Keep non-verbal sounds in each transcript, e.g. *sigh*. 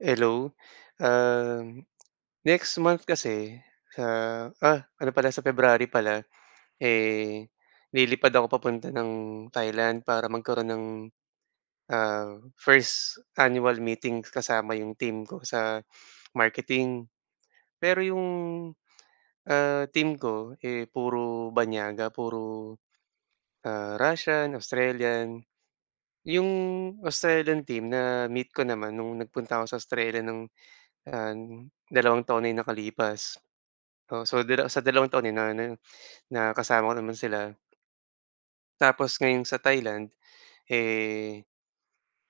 Hello, um, next month kasi ah, ah! Ano pala sa February pala, eh, lilipad ako papunta ng Thailand para magkaroon ng, ah, first annual meeting kasama yung team ko sa marketing. Pero yung, ah, team ko, eh, puro banyaga. Puro, ah, Russian, Australian. 'Yong Australian team na-meet ko naman no'ng nagpunta ako sa Australia no'ng an dalawang taon na yung nakalipas. Oo, so sa dala sa dalawang taon na ano, na kasama ko naman sila. Tapos ngayon sa Thailand, eh,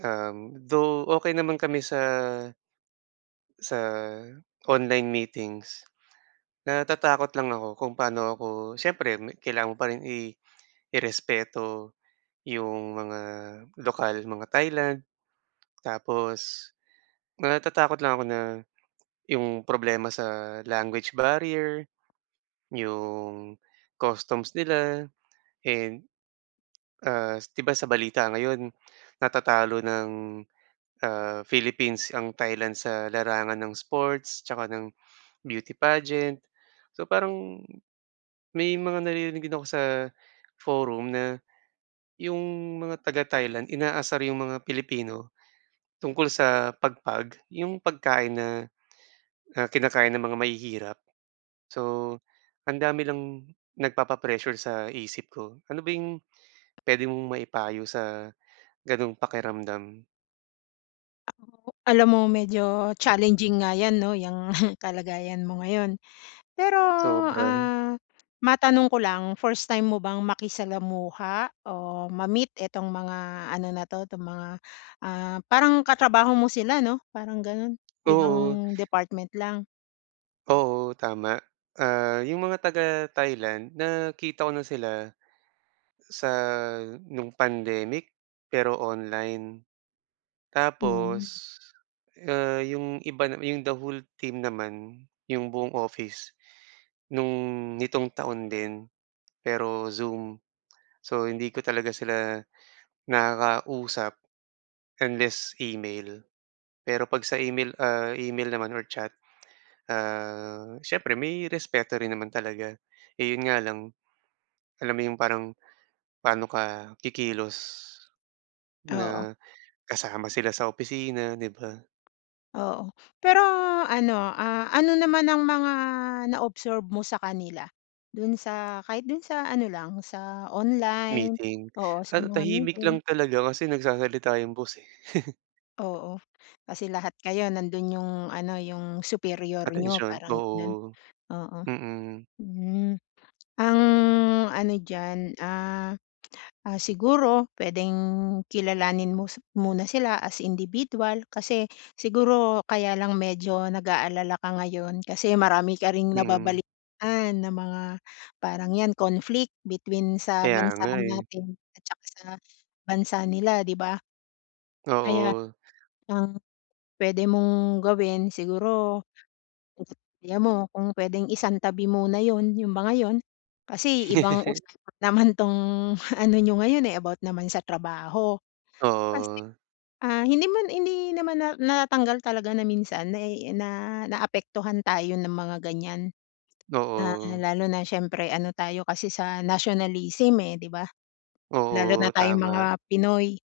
um, though okey naman kami sa sa online meetings. Natatakot lang ako kung paano ako siyempre kailangan mo pa rin i irespeto 'yong mga lokal, mga Thailand tapos, natatakot lang ako na 'yong problema sa language barrier, 'yong customs nila. And ah, 'di ba sa balita ngayon natatalo ng, ah, Philippines ang Thailand sa larangan ng sports tsaka ng beauty pageant. So, parang may mga naririnig din ako sa forum na, yung mga taga Thailand inaasar rin yung mga Pilipino tungkol sa pagpag yung pagkain na, na kinakain ng mga mahihirap. So, ang dami lang nagpapa-pressure sa isip ko. Ano ba yung pwede mong maipayo sa gano'ng pakiramdam? Alam mo, medyo challenging nga yan 'no, yang *snorts* kalagayan mo ngayon. Pero, Sobra. ah, matanong ko lang 1st time mo bang makisalamuha o ma-meet itong mga ano na' to tong mga, ah, parang katrabaho mo sila ,no? Parang gano'n, Oo. ibang department lang? Oo, tama. Ah, yung mga taga Thailand nakita ko na sila sa nung pandemic pero online. Tapos, Hmm. ah, 'yong iba 'yong the whole team naman, 'yong buong office no'ng nitong taon din pero Zoom, so hindi ko talaga sila nakakausap unless email. Pero 'pag sa email, ah, email naman or chat, ah, siyempre may respeto rin naman talaga, eh, 'yon nga lang alam mo yung parang, pano ka kikilos Oo. na kasama sila sa opisina 'di ba? Oo. Pero ano, ah, ano naman ang mga na observe mo sa kanila? Do'n sa, kahit do'n sa ano lang sa online, Meeting. oo sa Ah, mga tahimik lang meeting. talaga kasi nagsasalita yung boss, eh. *chuckles* Oo. Kasi lahat kayo nando'n yung ano yung superior nyo Atensyon. parang gano'n. Oo, Oo. mm. Hmm, ang ano diyan, ah, ah, siguro puwedeng kilalanin mo si muna sila as individual. Kasi siguro kaya lang medyo nag-aalala ka ngayon kasi marami ka ring Mhm. nababalitaan na mga parang yan conflict between sa Kaya bansa nga, eh. natin at saka sa bansa nila di ba? Kaya Oo. ang puwede mong gawin, siguro ang idea mo kung puwedeng isang tabi muna 'yon yung mga yon. Kasi ibang *chuckles* usapan naman tong ano nyo ngayon, eh, about naman sa trabaho. Kasi, Oo. ah, hindi naman hindi naman na natanggal talaga na minsan na na naapektuhan tayo ng mga ganyan na Oo. lalo na siyempre ano tayo kasi sa nationalism, eh, di ba? Lalo Oo, na tayong mga tama. Pinoy.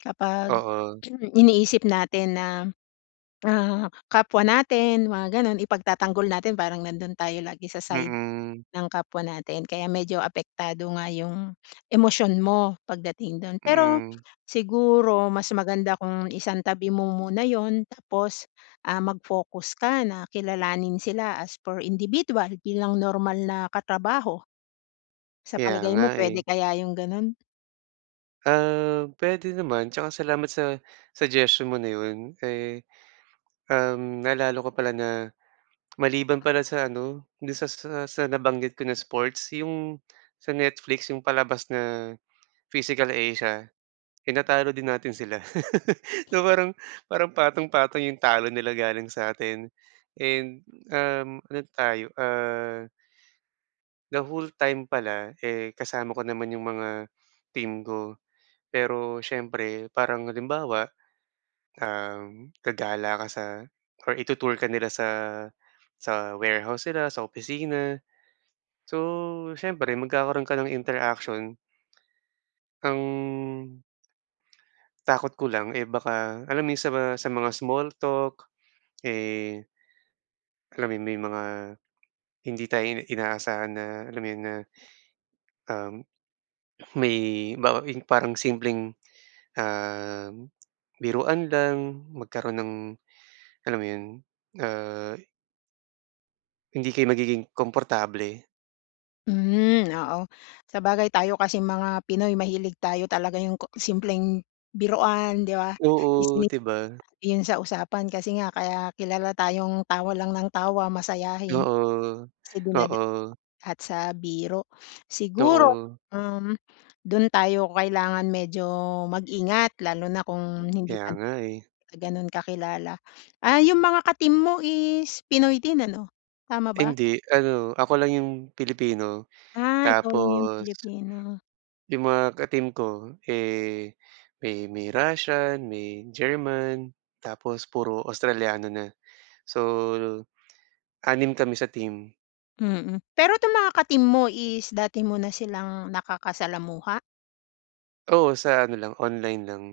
Kapag Oo. *clears throat* iniisip natin na, ah, kapwa natin mga gano'n ipagtatanggol natin parang nando'n tayo lagi sa side Mm. ng kapwa natin. Kaya medyo apektado nga yung emosyon mo pagdating do'n. Pero Mm. siguro mas maganda kung isang tabi mo muna 'yon tapos, ah, mag focus ka na kilalanin sila as for individual bilang normal na katrabaho. Sa Kaya palagay nga, mo puwede eh. kaya yung gano'n? Um, pwede naman tsaka salamat sa suggestion mo na yun, eh, um, naalala ko pala na maliban pala sa ano, do'n sa sa sa nabanggit ko na sports, yung sa Netflix, yung palabas na Physical Asia, tinatalo din natin sila. *laughs* So parang, parang patong-patong yung talo nila galing sa'tin and, um, ano tayo, ah the whole time pala, eh kasama ko naman yung mga team ko. Pero siyempre, parang halimbawa, um, gagala ka sa or itu-tour ka nila sa sa warehouse nila, sa opisina. So siyempre, magkakaroon ka ng interaction. Ang takot ko lang, eh baka alam mo yung sa mga sa mga small talk, eh alam mo yun, may mga hindi tayo i inaasahan na alam mo yun na, um, may bawa yung parang simpleng, um, biruan lang magkaroon ng, alam mo yun, ah. Hindi kayo magiging komportable. Hmm, oo. Sabagay, tayo kasing mga Pinoy mahilig tayo talaga yung ko simpleng biruan, ‘di ba. Oo, *unintelligible* ‘di ba. Yung sa usapan kasi nga, kaya kilala tayong tawa lang nang tawa, masayahin. Oo, Kasi dinada oo. at sa biro. Siguro, Oo. um, dun tayo kailangan medyo mag-ingat lalo na kung hindi Kaya pa nga eh. tayo ganun kakilala. Ah, yung mga ka-team mo is Pinoy din ano, tama ba? Hindi. Ano, ako lang yung Pilipino Ah, ikaw lang yung tapos Pilipino. yung mga ka-team ko, eh, may may Russian, may German, tapos puro Australiano na. So, 6 kami sa team. Mm. Pero ‘tong mga ka-team mo is dati mo na silang nakakasalamuha? Oo, sa ano lang, online lang.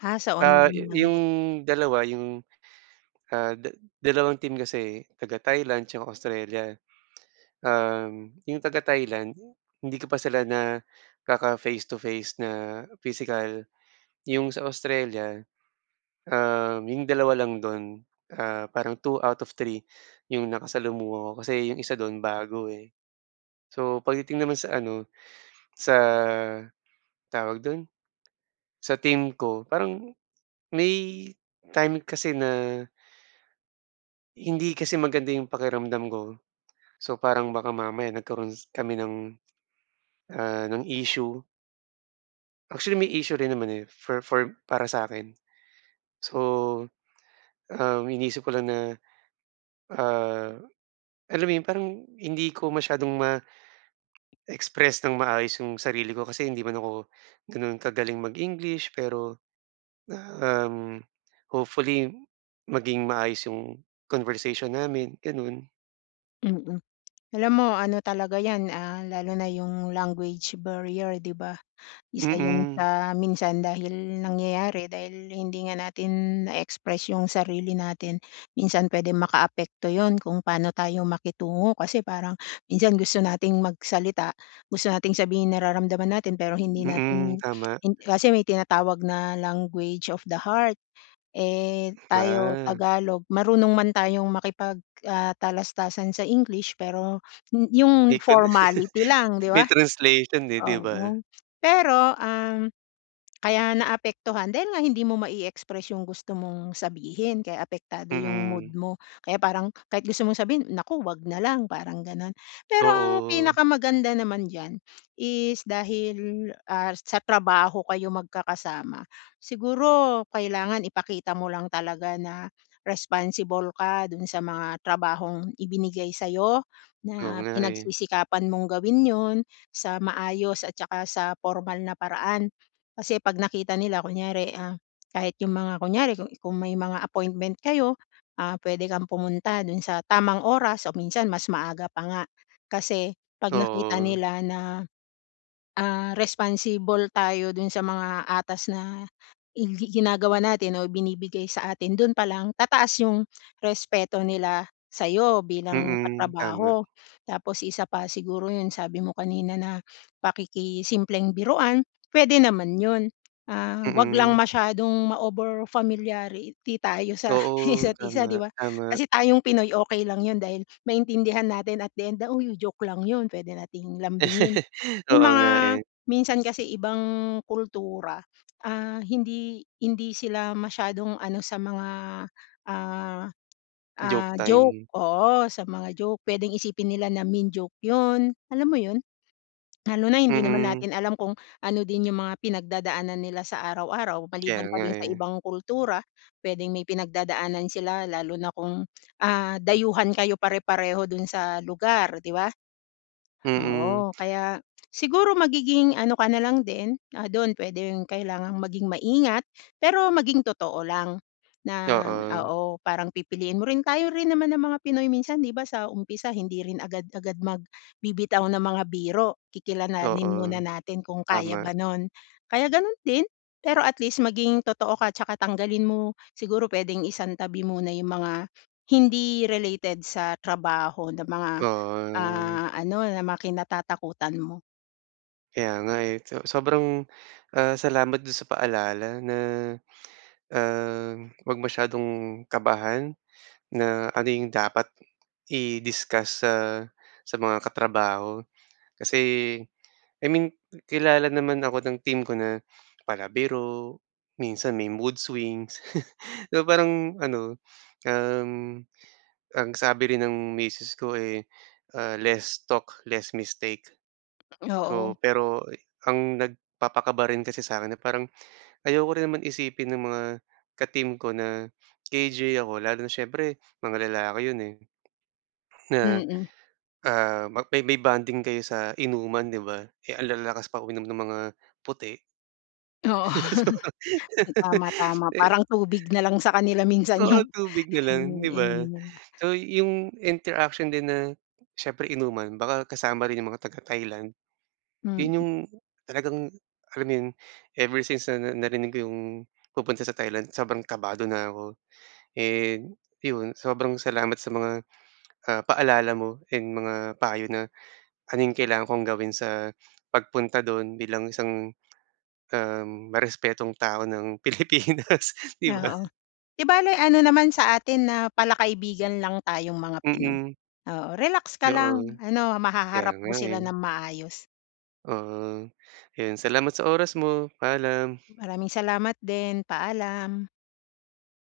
Ha, sa Ah, yu online lang yung din. dalawa, yung, ah, da dalawang team kasi eh. Taga Thailand tsaka Australia. Um, yung taga Thailand, hindi ko pa sila nakaka face to face na pisikal. Yung sa Australia, um, yung 2 lang dun, ah, parang 2 out of 3 yung nakasalamuha ko kasi yung isa dun, bago eh. So pagdating naman sa ano, sa tawag dun, sa team ko, parang may time kasi na hindi kasi maganda yung pakiramdam ko. So parang baka mamaya nagkaroon kami ng, ah, ng issue. Actually, may issue rin naman, eh, for for para sa'kin. So, um, iniisip ko lang na, ah, alam mo 'yon, parang hindi ko masyadong ma-express nang maayos yung sarili ko. Kasi hindi man ako gano'n kagaling mag-English pero na, um, hopefully maging maayos yung conversation namin, gano'n. Mm. Alam mo, ano talaga yan, ah, lalo na yung language barrier 'di ba? Isa yun Mm. sa minsan dahil nangyayari, dahil hindi nga natin na-e-express yung sarili natin. Minsan pwedeng makaapekto 'yon, kung paano tayo makitungo kasi parang minsan gusto nating magsalita, gusto nating sabihin nararamdaman natin, pero hindi Mm, natin, tama. hin kasi may tinatawag na, "language of the heart." Eh, tayo Ma Tagalog, marunong man tayong makipag, ah, talastasan sa English pero m yung Di ko na formality *chuckles* lang, 'di may ba? translation, eh, 'di ba? Oo. Pero, um, kaya naapektuhan, dahil nga hindi mo mai-express yung gusto mong sabihin, kaya apektado yung mood Mm. mo. Kaya parang kahit gusto mong sabihin, "Naku, 'wag na lang." parang gano'n. Pero ang Oo. pinakamaganda naman diyan is dahil, ah, sa trabaho kayo magkakasama, siguro kailangan ipakita mo lang talaga na responsible ka dun sa mga trabahong ibinigay sa'yo, Oo na nga, eh. pinagsisikapan mong gawin 'yon, sa maayos at saka sa pormal na paraan. Kasi 'pag nakita nila kunyari, ah, kahit yung mga kunyari, ku kung may mga appointment kayo, ah, pwede kang pumunta dun sa tamang oras o minsan mas maaga pa nga. Kasi 'pag nakita Oo. nila na, ah, responsible tayo dun sa mga atas na i gi ginagawa natin o ibinibigay sa atin, doon pa lang tataas yung respeto nila sa'yo bilang Mm, tama. katrabaho. Tapos isa pa siguro yun, sabi mo kanina na pakikisimpleng biruan pwede naman 'yon, ah, 'wag lang Mm. masyadong ma-overfamiliarity tayo sa Oo, isa't-isa, tama, 'di ba? tama. Kasi tayong Pinoy, okey lang 'yon, dahil maintindihan natin at the end na, "Uy, oh, joke lang 'yon." Pwede nating lambingin. *chuckles* Yung Oo mga nga, eh. minsan kasi ibang kultura, ah, hindi hindi sila masyadong ano sa mga, ah Joke ah, joke time. oo, sa mga joke. Pwedeng isipin nila na mean joke 'yon, alam mo yun? Lalo na hindi naman Mm. natin alam kung ano din yung mga pinagdadaanan nila sa araw-araw. Kaya Maliban pa nga, dun sa eh. ibang kultura, pwedeng may pinagdadaanan sila lalo na kung, ah, dayuhan kayo pare-pareho dun sa lugar 'di ba? Mm. Oo, kaya siguro magiging ano ka nalang din, ah, doon pwedeng kailangang maging maingat pero maging totoo lang na Doon. oo, parang pipiliin mo rin. Tayo rin naman na mga Pinoy minsan, 'di ba, sa umpisa hindi rin agad-agad magbibitaw ng mga biro, kikilalanin muna Oo. natin kung kaya Tama. ba no'n. Kaya gano'n din, pero at least maging totoo ka tsaka tanggalin mo, siguro pwedeng isantabi muna yung mga hindi related sa trabaho na mga, To, ah. ah, ano na mga kinatatakutan mo. Kaya nga, eh. So sobrang, ah, salamat do'n sa paalala na, ah, wag masyadong kabahan, na ano 'yong dapat, i-discuss sa sa mga katrabaho. Kasi, I mean kilala naman ako ng team ko na palabiro, minsan may mood swings. *chuckles* So, parang ano, um, ang sabi rin ng misis ko, eh, ah, "Less talk, less mistake." So, Oo. pero e ang nagpapakaba rin kasi sakin, na parang, ayoko rin naman isipin ng mga ka-team ko na KJ ako, lalo na siyempre, mga lalaki 'yon, eh. Na, Mm. ah, ma may may bonding kayo sa inuman, 'di ba, eh, ang lalakas pa uminom ng mga puti. Oo. *laughs* Sobrang Tama, tama. *laughs* E Parang tubig na lang sa kanila minsan 'yong, Oo, tubig na lang, 'di iniinom ba. nila. So, 'yong interaction din na, siyempre inuman baka kasama rin 'yong mga taga Thailand. Mm. 'Yon 'yong, talagang, alam mo 'yon, ever since na narinig ko 'yong, pupunta sa Thailand, sobrang kabado na ako. And 'yon, sobrang salamat sa mga, ah, paalala mo, and mga payo na, ano 'yong kailangan kong gawin sa pagpunta do'n bilang isang, um, marespetong tao ng Pilipinas, 'di ba? Oo. 'Di bale, ano naman sa atin na pala kaibigan lang tayong mga Pinoy. Mm. Oo, relax ka lang, Oo. ano, Kaya mahaharap mo nga, sila ng eh. maayos. Ah. Ayun, salamat sa oras mo. Paalam. Maraming salamat, din. Paalam.